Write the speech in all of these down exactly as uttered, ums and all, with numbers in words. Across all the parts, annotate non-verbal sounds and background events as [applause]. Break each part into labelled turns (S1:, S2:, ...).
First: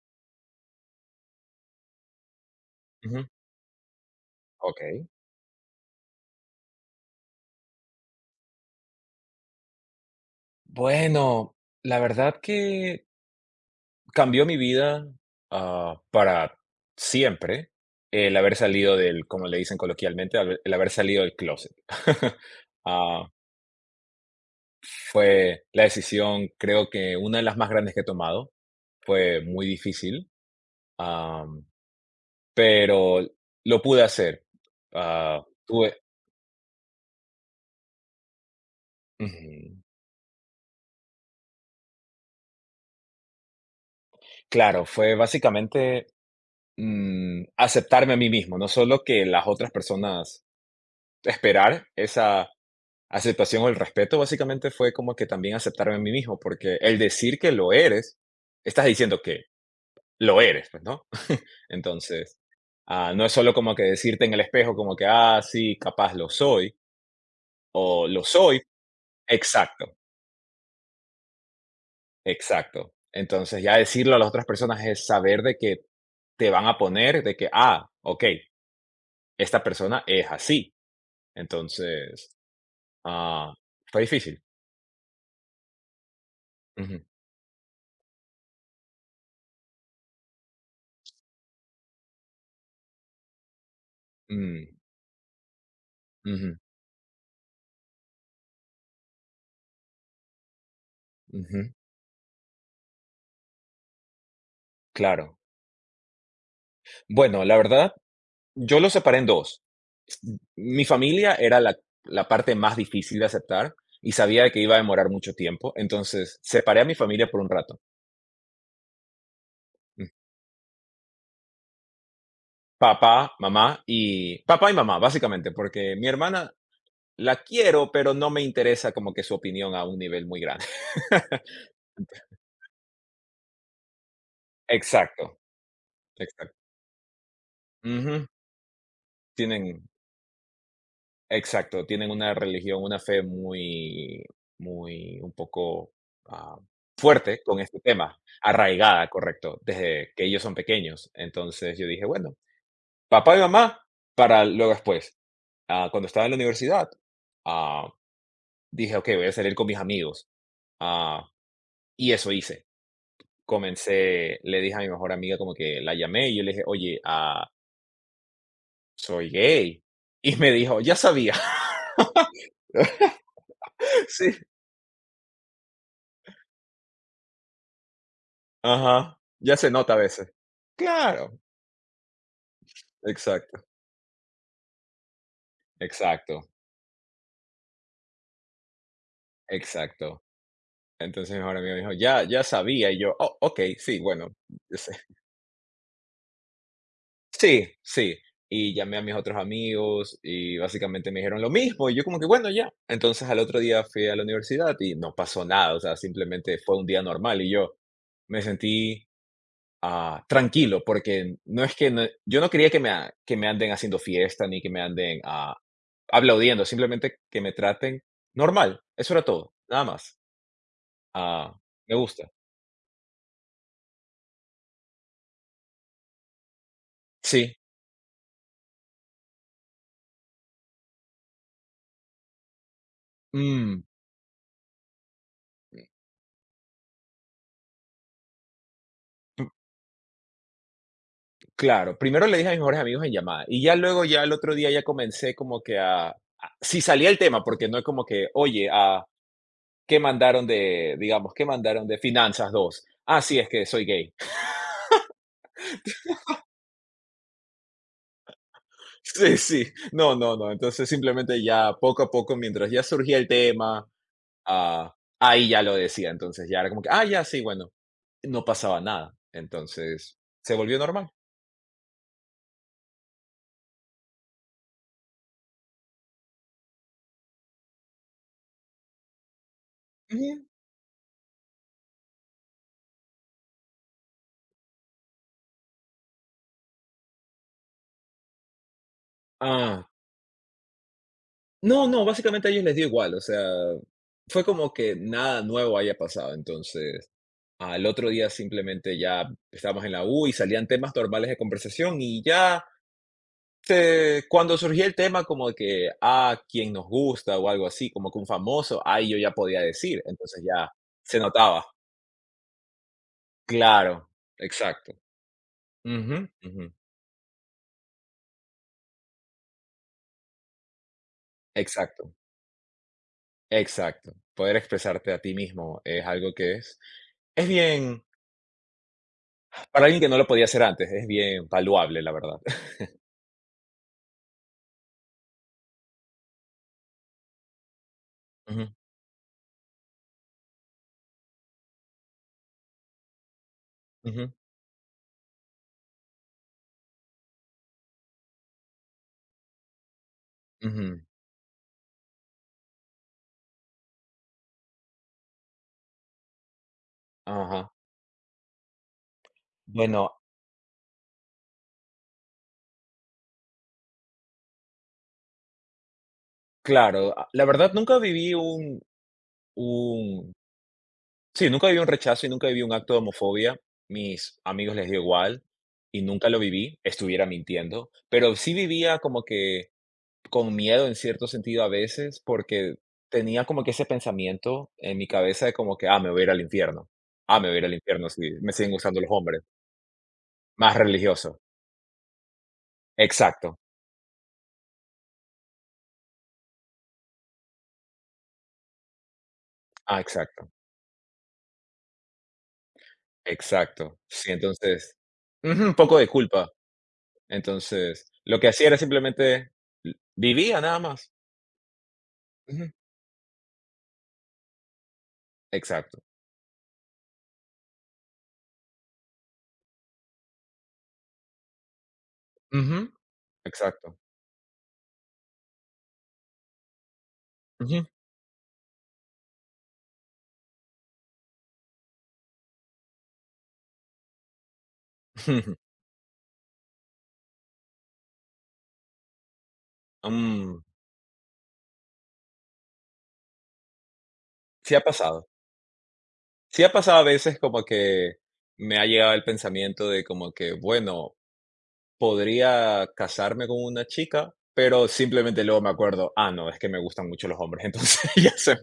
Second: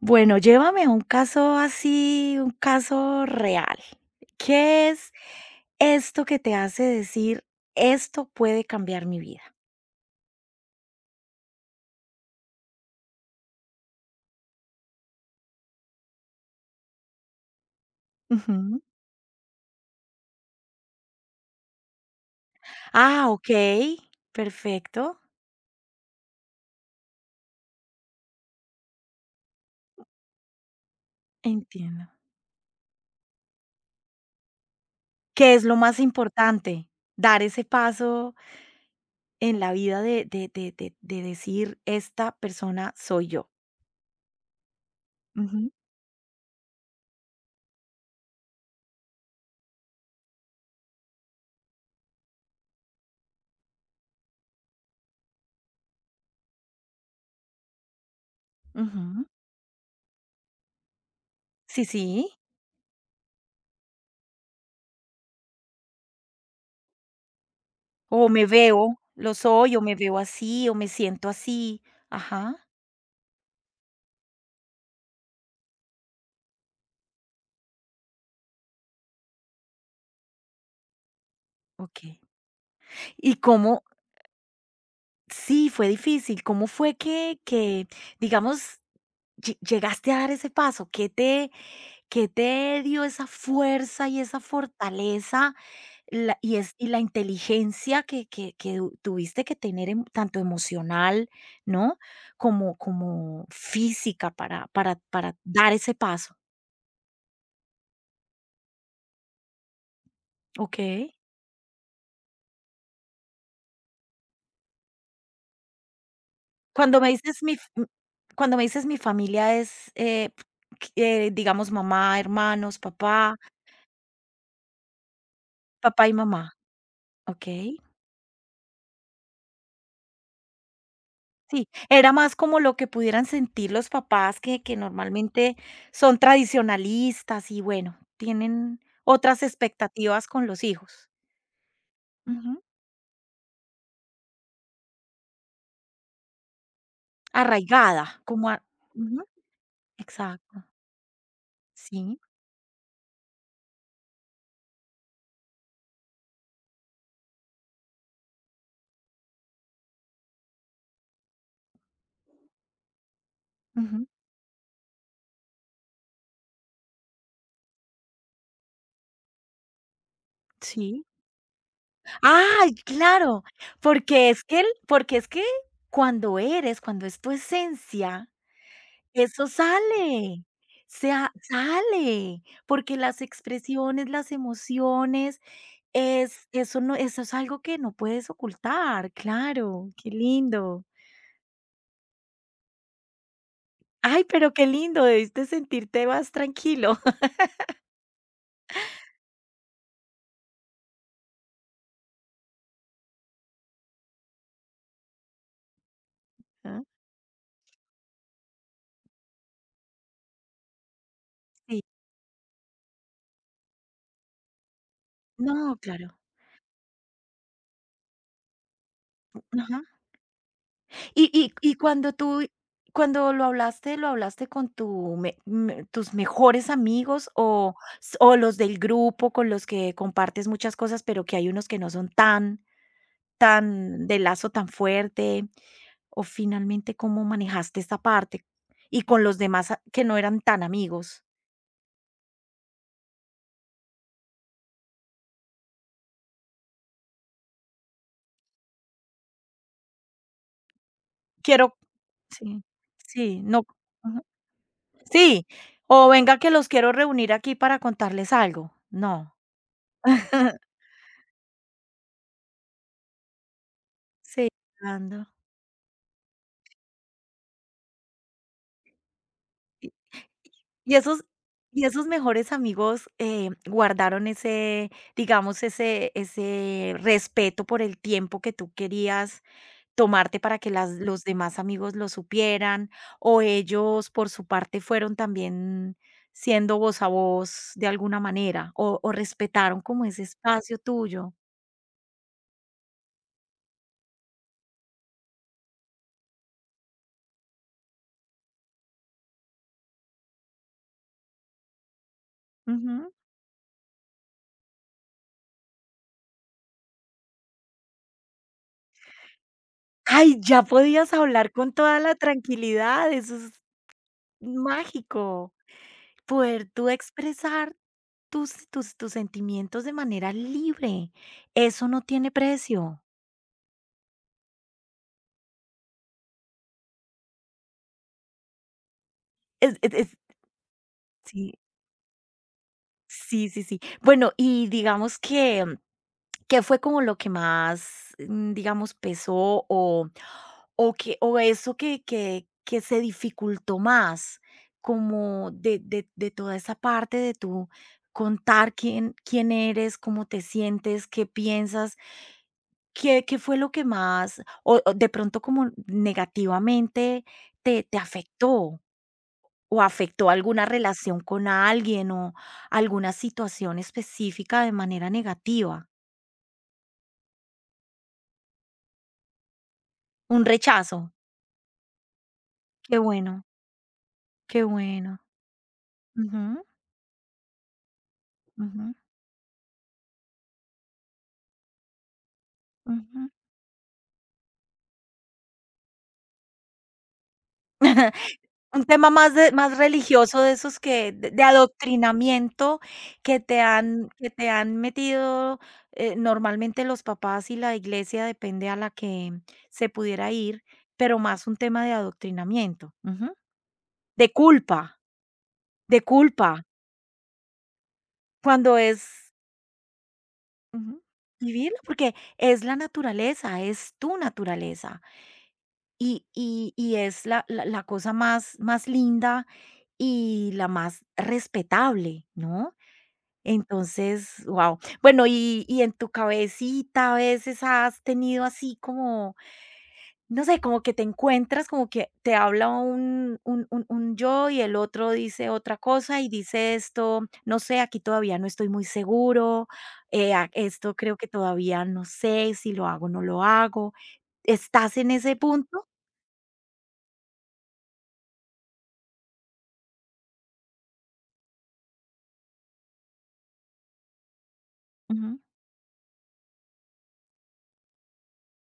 S1: Bueno, llévame a un caso así, un caso
S2: Ujú,
S1: real. ¿Qué
S2: okey.
S1: es esto que te hace decir: "Esto puede cambiar mi vida"?
S2: Bueno, la verdad que cambió mi vida, ah, para siempre el haber
S1: Ujú.
S2: salido del, como le dicen coloquialmente, haber el haber salido del closet. [laughs] Ah,
S1: Ah, okey, perfecto,
S2: Fue la decisión, creo que una de las más grandes que he tomado. Fue muy difícil, am,
S1: entiendo.
S2: pero lo pude hacer. Ah,
S1: ¿Qué es lo
S2: tuve.
S1: más importante? Dar ese paso en la
S2: Ujú.
S1: vida de de de de de decir: "Esta persona soy yo".
S2: Claro, fue
S1: Ujú,
S2: básicamente, mm, aceptarme a mí mismo, no solo que las otras personas esperar esa aceptación o el respeto, básicamente fue como que también aceptarme a mí mismo, porque el decir que lo eres, estás diciendo
S1: ujú.
S2: que lo eres, pues, ¿no? [laughs]
S1: Sí, sí.
S2: Entonces, ah, no es solo como que decirte en el espejo como que, ah, sí, capaz lo soy, o lo
S1: O me
S2: soy,
S1: veo, lo soy, o
S2: exacto,
S1: me veo así, o me siento así. Ajá,
S2: exacto. Entonces, ya decirlo a las otras personas es saber de que te van a poner, de que, ah, ok, esta persona es así.
S1: okey.
S2: Entonces,
S1: Y
S2: ah,
S1: cómo
S2: fue difícil.
S1: Sí, fue difícil, ¿cómo fue
S2: Ujú,
S1: que que, digamos, lle llegaste a dar ese paso? ¿Qué te qué te dio esa fuerza y esa
S2: mm,
S1: fortaleza, la y
S2: ujú,
S1: es y la inteligencia que que que du- tuviste que tener em tanto emocional,
S2: ujú.
S1: ¿no?, como como física para para para
S2: Claro.
S1: dar ese paso?
S2: Bueno, la verdad, yo lo separé en dos. Mi
S1: Okey.
S2: familia era la la parte más difícil de aceptar y sabía que iba a demorar mucho tiempo, entonces separé a mi
S1: Cuando me
S2: familia por
S1: dices
S2: un
S1: mi f
S2: rato.
S1: m cuando me dices mi familia es,
S2: Mm.
S1: eh, eh, digamos, mamá, hermanos,
S2: Papá,
S1: papá.
S2: mamá y papá y mamá, básicamente, porque mi
S1: Papá y mamá,
S2: hermana la
S1: okey.
S2: quiero, pero no me interesa como que su opinión a un nivel muy grande. [laughs]
S1: Sí, era más como lo que pudieran sentir los papás que que
S2: Exacto,
S1: normalmente son
S2: exacto.
S1: tradicionalistas y bueno,
S2: Ujú.
S1: tienen otras
S2: Tienen
S1: expectativas con los hijos.
S2: Exacto, tienen una
S1: Ujú.
S2: religión, una fe muy, muy un poco, ah, fuerte con este
S1: Arraigada,
S2: tema,
S1: como a
S2: arraigada,
S1: ujú,
S2: correcto, desde que ellos son
S1: exacto.
S2: pequeños. Entonces yo dije,
S1: Sí,
S2: bueno, papá y mamá, para luego después. Ah, cuando estaba en la universidad, ah, dije, ok, voy a salir con mis amigos, ah, y eso hice.
S1: ujú,
S2: Comencé Le dije a mi mejor amiga, como que la llamé y yo le dije: "Oye, ah, soy gay", y me dijo: "Ya
S1: sí.
S2: sabía".
S1: ¡Ay,
S2: [laughs]
S1: claro! Porque
S2: Sí.
S1: es que el porque es que cuando eres, cuando es tu esencia,
S2: Ajá,
S1: eso
S2: ya se nota a veces.
S1: sale, sea
S2: Claro,
S1: sale, porque las
S2: exacto,
S1: expresiones, las emociones, Es
S2: exacto,
S1: eso no eso es algo que no puedes ocultar, claro, qué
S2: exacto.
S1: lindo.
S2: Entonces mi mejor amigo me dijo: "Ya ya sabía", y yo: "Oh, okey, sí,
S1: Ay,
S2: bueno,
S1: pero qué
S2: sí,
S1: lindo, debiste sentirte más tranquilo.
S2: sí, sí". Y llamé a mis otros amigos y básicamente me dijeron lo mismo, y yo como que: "Bueno, ya". Entonces, al otro día fui a la universidad y no pasó nada, o sea, simplemente
S1: [laughs]
S2: fue
S1: Ajá.
S2: un día normal y yo me sentí, ah, tranquilo, porque no es
S1: Sí,
S2: que no, yo no quería que me a que me anden haciendo fiesta ni que me anden, ah,
S1: no, claro,
S2: aplaudiendo, simplemente que me traten normal, eso era todo,
S1: ajá.
S2: nada más.
S1: Y
S2: Ah,
S1: y y
S2: Me
S1: cuando
S2: gusta.
S1: tú cuando lo hablaste, ¿lo hablaste con tu me me tus mejores amigos
S2: Sí,
S1: o s o los del grupo con los que compartes muchas cosas, pero que hay unos que no son tan
S2: mm,
S1: tan de lazo tan fuerte? O finalmente, ¿cómo manejaste esta parte? Y con los
S2: p
S1: demás a que no eran tan amigos.
S2: claro, primero le dije a mis mejores amigos en llamada, y ya luego, ya el otro día ya comencé como que a a si salía el tema, porque no es como que: "Oye, a, ¿qué mandaron de, digamos, qué
S1: Quiero
S2: mandaron de Finanzas
S1: sí,
S2: dos? Ah, sí,
S1: sí,
S2: es
S1: no
S2: que soy gay".
S1: ujú,
S2: [laughs]
S1: sí, o venga que los quiero reunir aquí para contarles algo. No.
S2: Sí, sí, no, no, no,
S1: [laughs]
S2: entonces simplemente, ya poco a poco, mientras ya surgía el tema,
S1: Sí,
S2: ah,
S1: ando.
S2: ahí ya lo decía, entonces ya era como que: "Ah, ya, sí, bueno". No pasaba nada. Entonces, se volvió
S1: Y
S2: normal.
S1: esos y esos mejores amigos, eh, guardaron ese, digamos, ese ese respeto por el tiempo que tú querías tomarte
S2: Ujú.
S1: para que las los demás amigos lo supieran, o ellos por su parte fueron también siendo voz a voz de alguna manera, o o respetaron
S2: Ah,
S1: como ese espacio tuyo.
S2: no, no, básicamente a ellos les dio igual, o sea, fue como que nada nuevo haya pasado, entonces, al otro día simplemente ya estábamos en la U y salían temas normales de conversación y ya
S1: Ujú.
S2: se- cuando surgía el tema como de que, ah, quién nos gusta o algo así, como que un famoso, ahí yo ya podía decir,
S1: Ay,
S2: entonces
S1: ya
S2: ya
S1: podías
S2: se
S1: hablar
S2: notaba.
S1: con toda la tranquilidad, eso es
S2: Claro, exacto.
S1: mágico.
S2: Ujú,
S1: Poder
S2: ujú,
S1: tú expresar tus tus tus sentimientos de manera libre, eso no
S2: exacto.
S1: tiene precio.
S2: Exacto. Poder expresarte a ti mismo es algo que es es bien,
S1: Es
S2: para
S1: es
S2: alguien que
S1: es
S2: no lo podía hacer antes, es bien
S1: sí.
S2: valuable, la verdad. [laughs]
S1: Sí, sí, sí. Bueno, y digamos que, ¿qué fue como lo que más, mm,
S2: Ujú,
S1: digamos, pesó o o que o eso que que que se dificultó
S2: ujú,
S1: más como de de de toda esa parte de tú contar quién quién eres, cómo te
S2: ujú.
S1: sientes, qué piensas? ¿Qué qué fue lo que más o o de pronto como negativamente
S2: Ajá.
S1: te te afectó? ¿O
S2: Bueno,
S1: afectó alguna relación con alguien o alguna situación específica de manera negativa?
S2: claro, a la verdad nunca viví un un
S1: Un rechazo.
S2: sí, nunca viví un rechazo y nunca viví un acto de
S1: Qué bueno,
S2: homofobia. Mis
S1: qué
S2: amigos les dio
S1: bueno.
S2: igual y nunca lo
S1: Ujú,
S2: viví, estuviera mintiendo, pero sí
S1: ujú,
S2: vivía como que con miedo en cierto sentido a veces, porque
S1: ujú.
S2: tenía como que ese pensamiento en mi cabeza de como que, ah, me voy a ir al infierno, ah, me voy a ir al infierno si me siguen
S1: Un
S2: gustando
S1: tema
S2: los
S1: más
S2: hombres,
S1: de más religioso de
S2: más
S1: esos que de
S2: religioso.
S1: de adoctrinamiento que
S2: Exacto,
S1: te han que te han metido, eh, normalmente los papás y la iglesia, depende a la que se
S2: ah,
S1: pudiera
S2: exacto,
S1: ir, pero más un tema de adoctrinamiento. Ujú.
S2: exacto.
S1: De
S2: Sí, entonces,
S1: culpa,
S2: ujú, un poco
S1: de
S2: de culpa.
S1: culpa,
S2: Entonces, lo que hacía
S1: cuando
S2: era
S1: es
S2: simplemente l- vivía nada
S1: Ujú.
S2: más.
S1: Vivirlo, porque es
S2: Ujú,
S1: la naturaleza, es tu naturaleza.
S2: exacto.
S1: Y y y es la la la cosa más más linda y la más respetable, ¿no?
S2: Ujú, exacto.
S1: Entonces, wow. Bueno, y y en tu cabecita a veces
S2: Ujú,
S1: has tenido así como no sé, como que te encuentras, como que te habla un un un un yo y el otro dice otra
S2: [laughs]
S1: cosa y dice esto, no sé, aquí todavía no estoy muy seguro, eh, a
S2: mm,
S1: esto creo que todavía no sé si lo hago o no lo hago.
S2: sí ha
S1: ¿Estás en
S2: pasado.
S1: ese punto?
S2: Sí ha pasado a veces como que me ha llegado el pensamiento de como que, bueno, podría casarme con una chica, pero simplemente luego me acuerdo, ah, no, es que me gustan mucho los hombres, [laughs] entonces ya se,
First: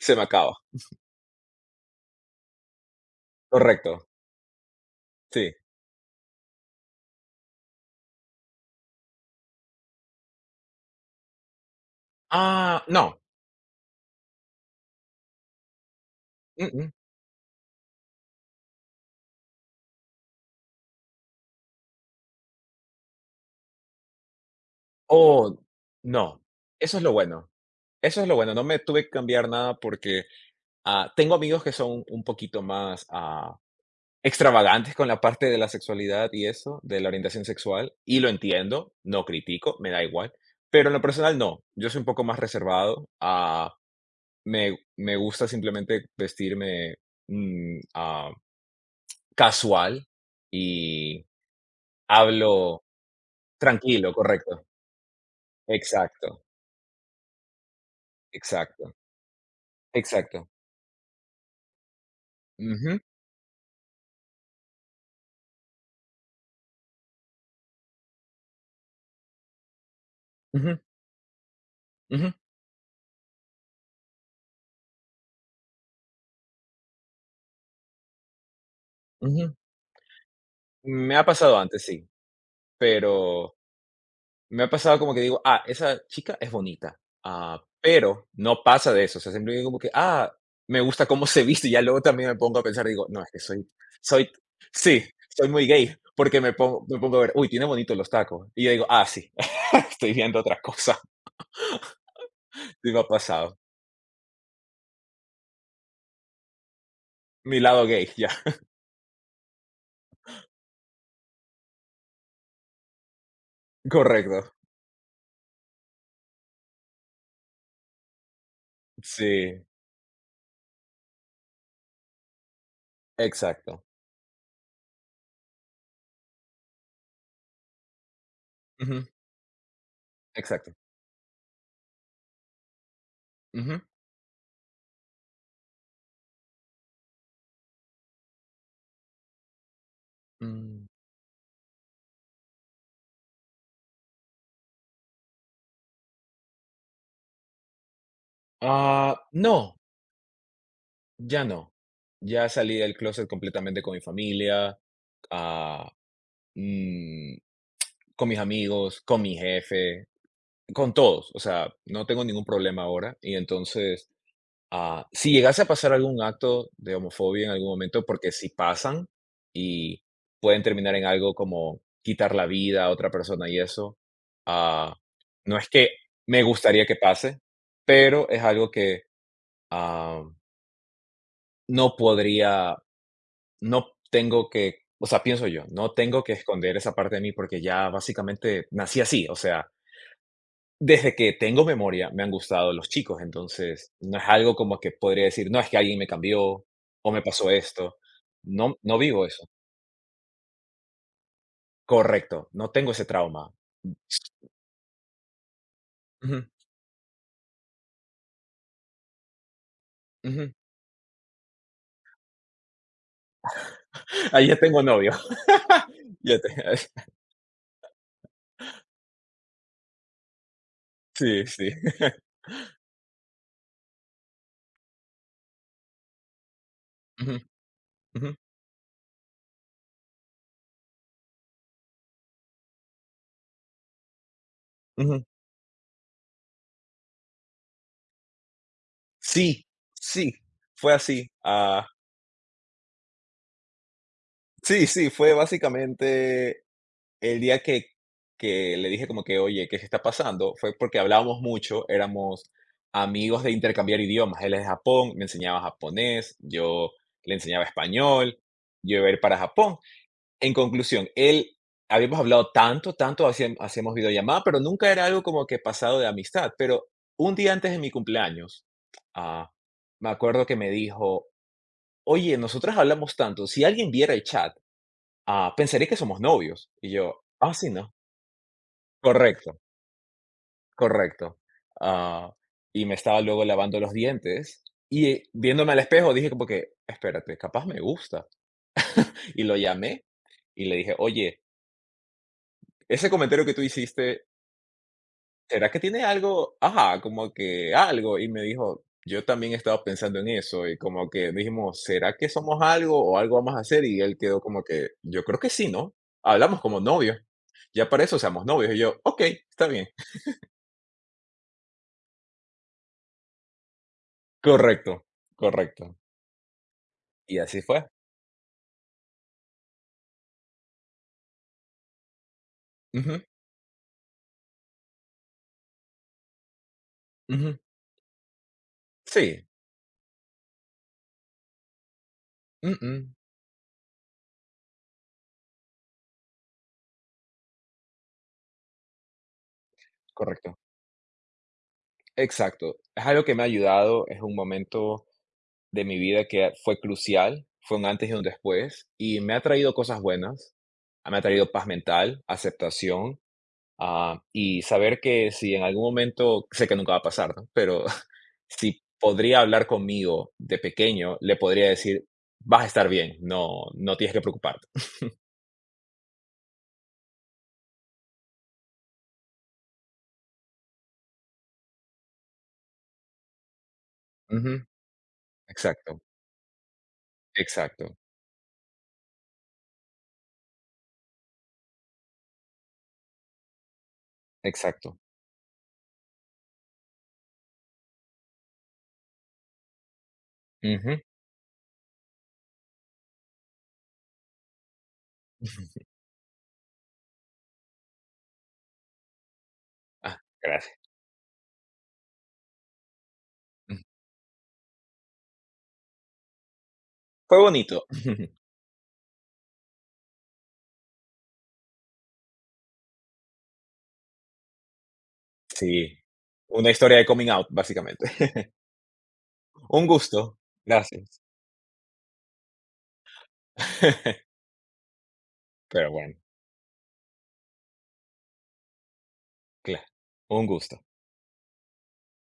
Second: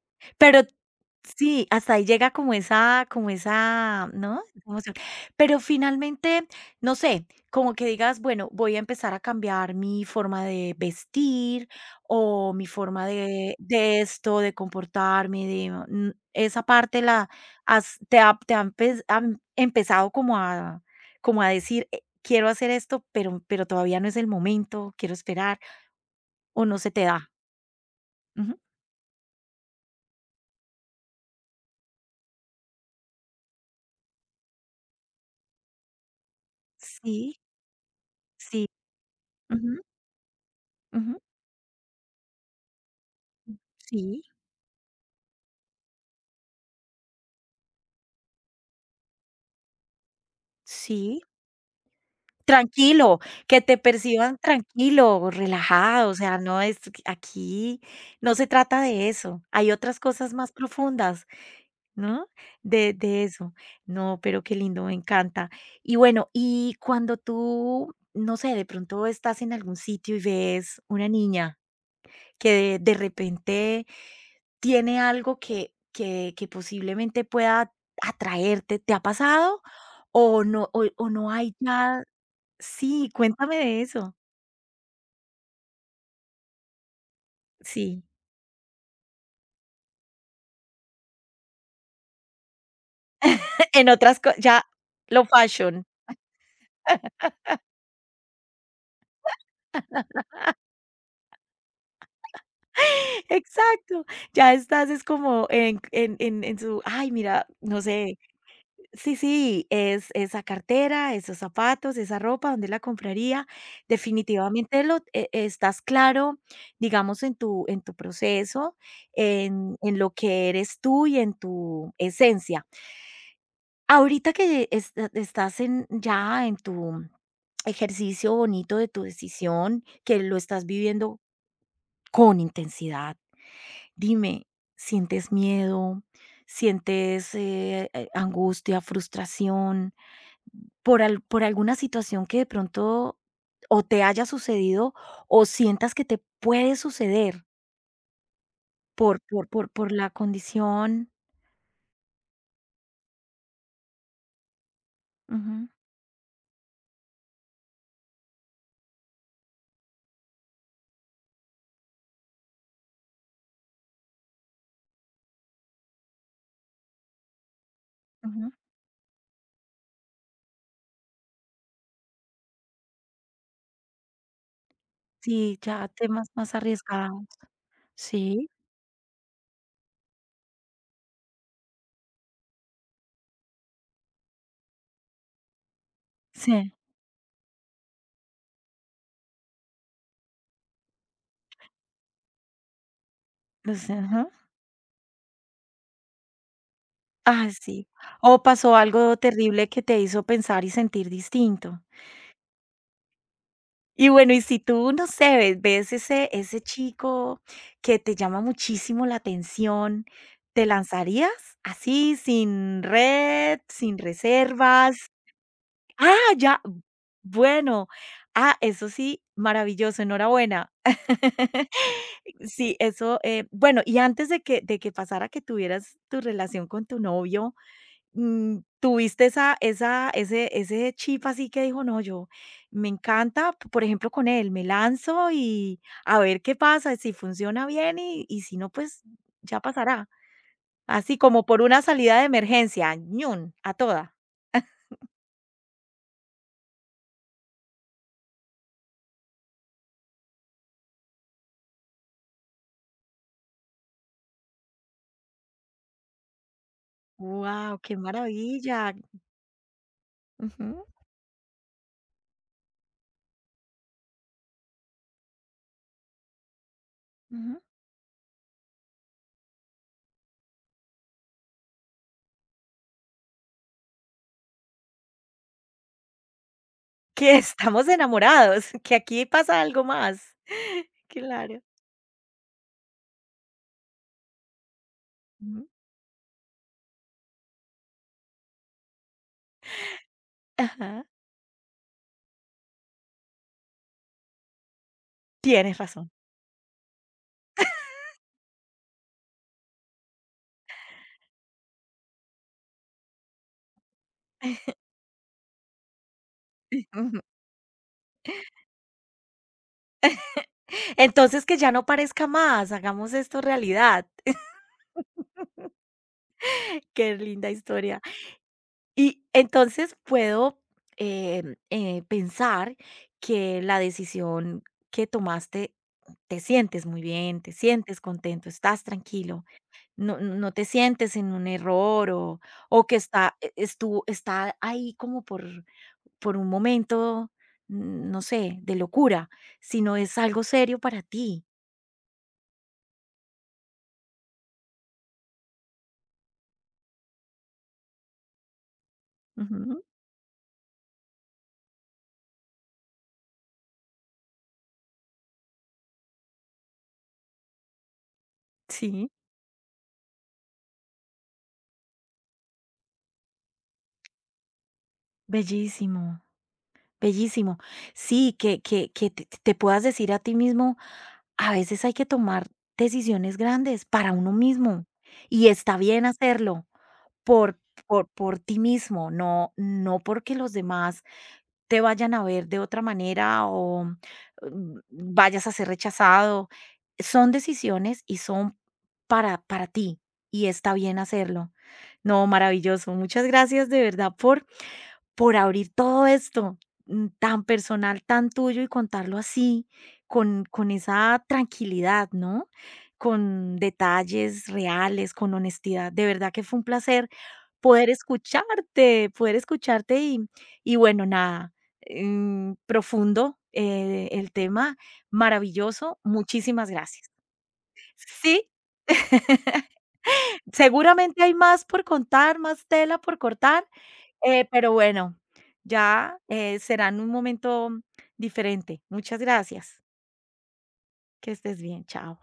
S2: se me acaba.
S1: Pero sí, hasta ahí llega como esa como
S2: Correcto,
S1: esa, ¿no? Emoción.
S2: sí.
S1: Pero finalmente, no sé, como que digas, bueno, voy a empezar a cambiar mi forma de vestir o mi
S2: Ah,
S1: forma
S2: no.
S1: de de esto, de comportarme, de, mm, esa
S2: Mm, mm.
S1: parte la has te ha te han empezado como a como a decir: "Eh, quiero hacer esto, pero pero todavía no es el momento, quiero
S2: Oh,
S1: esperar",
S2: no.
S1: o no se
S2: Eso
S1: te
S2: es lo
S1: da.
S2: bueno. Eso es lo
S1: Ujú.
S2: bueno. No me tuve que cambiar nada porque ah, tengo amigos que son un poquito más ah, extravagantes con la parte de la sexualidad y eso, de la
S1: Sí,
S2: orientación sexual, y lo
S1: sí.
S2: entiendo, no critico,
S1: Ujú,
S2: me da igual. Pero en lo
S1: ujú.
S2: personal no, yo soy un poco más reservado. ah,
S1: Sí.
S2: Me me gusta simplemente vestirme, mm, ah, casual,
S1: Sí,
S2: y hablo
S1: tranquilo, que te
S2: tranquilo,
S1: perciban
S2: correcto.
S1: tranquilo, relajado, o
S2: Exacto,
S1: sea, no es que aquí no se trata
S2: exacto,
S1: de eso, hay otras cosas
S2: exacto.
S1: más profundas, ¿no? De
S2: Ujú,
S1: de eso. No, pero qué lindo, me encanta. Y bueno, y cuando tú, no sé, de pronto estás en algún sitio y
S2: ujú,
S1: ves una niña
S2: ujú,
S1: que de de repente tiene algo que que que posiblemente pueda atraerte, ¿te ha
S2: ujú.
S1: pasado? ¿O no o o
S2: Me ha
S1: no hay
S2: pasado antes,
S1: nada
S2: sí,
S1: Sí,
S2: pero
S1: cuéntame de eso.
S2: me ha pasado como que digo: "Ah, esa chica es bonita", ah,
S1: Sí.
S2: pero no pasa de eso, o sea, siempre digo como que: "Ah, me gusta cómo se viste", y ya luego también me pongo a pensar, digo: "No, es que soy
S1: [laughs] En otras
S2: soy
S1: co ya
S2: sí,
S1: lo
S2: soy muy
S1: fashion.
S2: gay", porque me pongo me pongo a ver: "Uy, tiene bonitos los tacos", y yo digo: "Ah, sí, [laughs] estoy viendo otra cosa", sí me ha
S1: [laughs]
S2: pasado.
S1: Exacto. Ya estás es como en en en en su ay, mira,
S2: Mi
S1: no
S2: lado gay,
S1: sé.
S2: ya,
S1: Sí, sí, es esa cartera, esos zapatos, esa ropa, ¿dónde la compraría?
S2: correcto.
S1: Definitivamente lo e estás claro, digamos, en tu en tu proceso,
S2: Sí,
S1: en en lo que eres tú y en tu esencia.
S2: exacto.
S1: Ahorita que esta estás en ya en tu ejercicio bonito de tu
S2: Ujú,
S1: decisión, que lo estás
S2: exacto.
S1: viviendo con intensidad,
S2: Ujú,
S1: dime, ¿sientes miedo? ¿Sientes, eh, eh, angustia, frustración
S2: mm.
S1: por al por alguna situación que de pronto o te haya sucedido o sientas que te puede suceder
S2: Ah,
S1: por por por
S2: no,
S1: por la condición?
S2: ya no. Ya salí del closet completamente con mi familia,
S1: Ujú,
S2: ah, mm, con mis amigos, con mi jefe, con todos. O sea, no tengo ningún problema ahora. Y entonces, ah, si llegase a pasar algún acto de homofobia en algún momento, porque si
S1: ujú.
S2: pasan y pueden terminar en algo como quitar la vida a otra persona y eso, ah, no
S1: Sí,
S2: es
S1: ya
S2: que
S1: temas
S2: me
S1: más
S2: gustaría que
S1: arriesgados.
S2: pase, pero es
S1: Sí,
S2: algo que ah, no podría, no tengo que, o sea, pienso yo, no tengo que
S1: sí.
S2: esconder esa parte de mí porque ya básicamente nací así, o sea, desde que tengo memoria me han gustado los chicos,
S1: Pues,
S2: entonces no es
S1: ajá.
S2: algo como que podría decir, no es que alguien me cambió o me pasó
S1: Ah, sí.
S2: esto,
S1: O
S2: no,
S1: pasó
S2: no
S1: algo
S2: vivo eso,
S1: terrible que te hizo pensar y sentir distinto.
S2: correcto, no tengo ese trauma.
S1: Y bueno, y si tú, no sé, ve- ves ese,
S2: Ujú,
S1: ese chico que te llama muchísimo la atención,
S2: ujú.
S1: ¿te lanzarías así, sin red, sin
S2: Ahí ya tengo
S1: reservas?
S2: novio.
S1: Ah,
S2: [laughs] Ya te-
S1: ya.
S2: [laughs]
S1: Bueno. Ah, eso sí, maravilloso, enhorabuena.
S2: sí, sí. [laughs]
S1: Sí, eso, eh, bueno, y antes de que, de que pasara que tuvieras tu relación con tu
S2: Ujú,
S1: novio,
S2: ujú,
S1: mm, tuviste esa esa ese ese chip así que dijo: "No, yo me encanta, p- por ejemplo, con él, me
S2: ujú.
S1: lanzo y a ver qué pasa, si funciona bien y y si no, pues ya
S2: Sí,
S1: pasará".
S2: sí, fue
S1: Así
S2: así.
S1: como por una
S2: Ah,
S1: salida de emergencia, ñun, a toda.
S2: sí, sí, fue básicamente el día que que le dije como que: "Oye, ¿qué se está pasando?", fue porque hablábamos mucho, éramos amigos de intercambiar idiomas. Él es de Japón, me enseñaba japonés, yo le enseñaba
S1: Wow, qué
S2: español,
S1: maravilla.
S2: yo iba a ir para Japón.
S1: Ujú,
S2: En
S1: ujú.
S2: conclusión, él habíamos hablado tanto, tanto, hacíam hacíamos videollamada, pero nunca era algo como que pasado de amistad. Pero un día antes de
S1: [laughs]
S2: mi cumpleaños, ah, me acuerdo que me dijo: "Oye, nosotros hablamos tanto, si alguien viera el chat, ah, pensaría que somos novios". Y yo:
S1: Que
S2: "Ah, sí,
S1: estamos
S2: ¿no?".
S1: enamorados, [laughs] que aquí
S2: Correcto,
S1: pasa algo más. [laughs]
S2: correcto.
S1: Claro.
S2: Ah, y me estaba luego lavando los dientes y, eh,
S1: Ujú.
S2: viéndome al espejo, dije como que: "Espérate, capaz me gusta". Y lo llamé y le dije:
S1: Ajá.
S2: "Oye, ese comentario que tú hiciste, ¿será
S1: Tienes
S2: que tiene
S1: razón.
S2: algo? Ajá, como que algo". Y me dijo: "Yo también estaba pensando en eso", y como que dijimos: "¿Será que somos algo o algo vamos a hacer?". Y él quedó como que: "Yo creo que sí, ¿no? Hablamos como
S1: [laughs]
S2: novios.
S1: Ujú.
S2: Ya para eso seamos novios". Y yo: "Okey, está bien". [laughs]
S1: Entonces, que ya no parezca más, hagamos esto realidad.
S2: Correcto, correcto.
S1: [laughs] Qué
S2: Y
S1: linda
S2: así fue.
S1: historia. Y entonces puedo em, eh, pensar
S2: Ujú.
S1: que la decisión que tomaste, te sientes muy bien, te
S2: Ujú.
S1: sientes contento, estás
S2: Sí,
S1: tranquilo, no, no te sientes en un error o,
S2: mm,
S1: o que
S2: mm,
S1: está, e- estuvo, está ahí como por, por un momento, mm, no sé, de locura, sino es algo
S2: correcto.
S1: serio para ti.
S2: Exacto. Es algo que me ha ayudado, es un momento de mi vida que fue crucial, fue un antes y un después, y me ha traído
S1: Ujú,
S2: cosas buenas, me ha traído paz mental, aceptación, ah, y saber que si en algún momento, sé que nunca va a pasar, ¿no? Pero [laughs] si
S1: Sí,
S2: podría hablar conmigo de pequeño, le podría decir, vas a estar bien, no, no tienes que preocuparte.
S1: bellísimo. Bellísimo. Sí, que que que te te puedas decir a ti mismo, a veces hay que tomar decisiones grandes para uno
S2: Ujú,
S1: mismo, y está
S2: exacto,
S1: bien hacerlo por
S2: exacto,
S1: por por ti mismo, no no porque los demás te vayan a ver de otra manera o, mm,
S2: exacto.
S1: vayas a ser rechazado. Son decisiones y son para para ti, y está
S2: Ujú.
S1: bien hacerlo. No, maravilloso. Muchas gracias de verdad por por abrir
S2: [laughs]
S1: todo esto, mm, tan personal, tan tuyo y contarlo así,
S2: Ah,
S1: con, con
S2: gracias.
S1: esa tranquilidad, ¿no? Con detalles reales, con honestidad. De verdad que fue un placer
S2: Fue bonito.
S1: poder
S2: [laughs]
S1: escucharte, poder escucharte y, y bueno, nada, mm, profundo eh, el tema,
S2: Sí,
S1: maravilloso.
S2: una
S1: Muchísimas
S2: historia de
S1: gracias.
S2: coming out, básicamente.
S1: Sí,
S2: [laughs]
S1: [laughs]
S2: Un gusto. Gracias.
S1: seguramente hay más por contar, más tela por cortar,
S2: [laughs]
S1: eh, pero bueno,
S2: Pero bueno,
S1: ya, eh, será en un momento diferente. Muchas gracias.
S2: claro, un gusto.
S1: Que estés bien. Chao.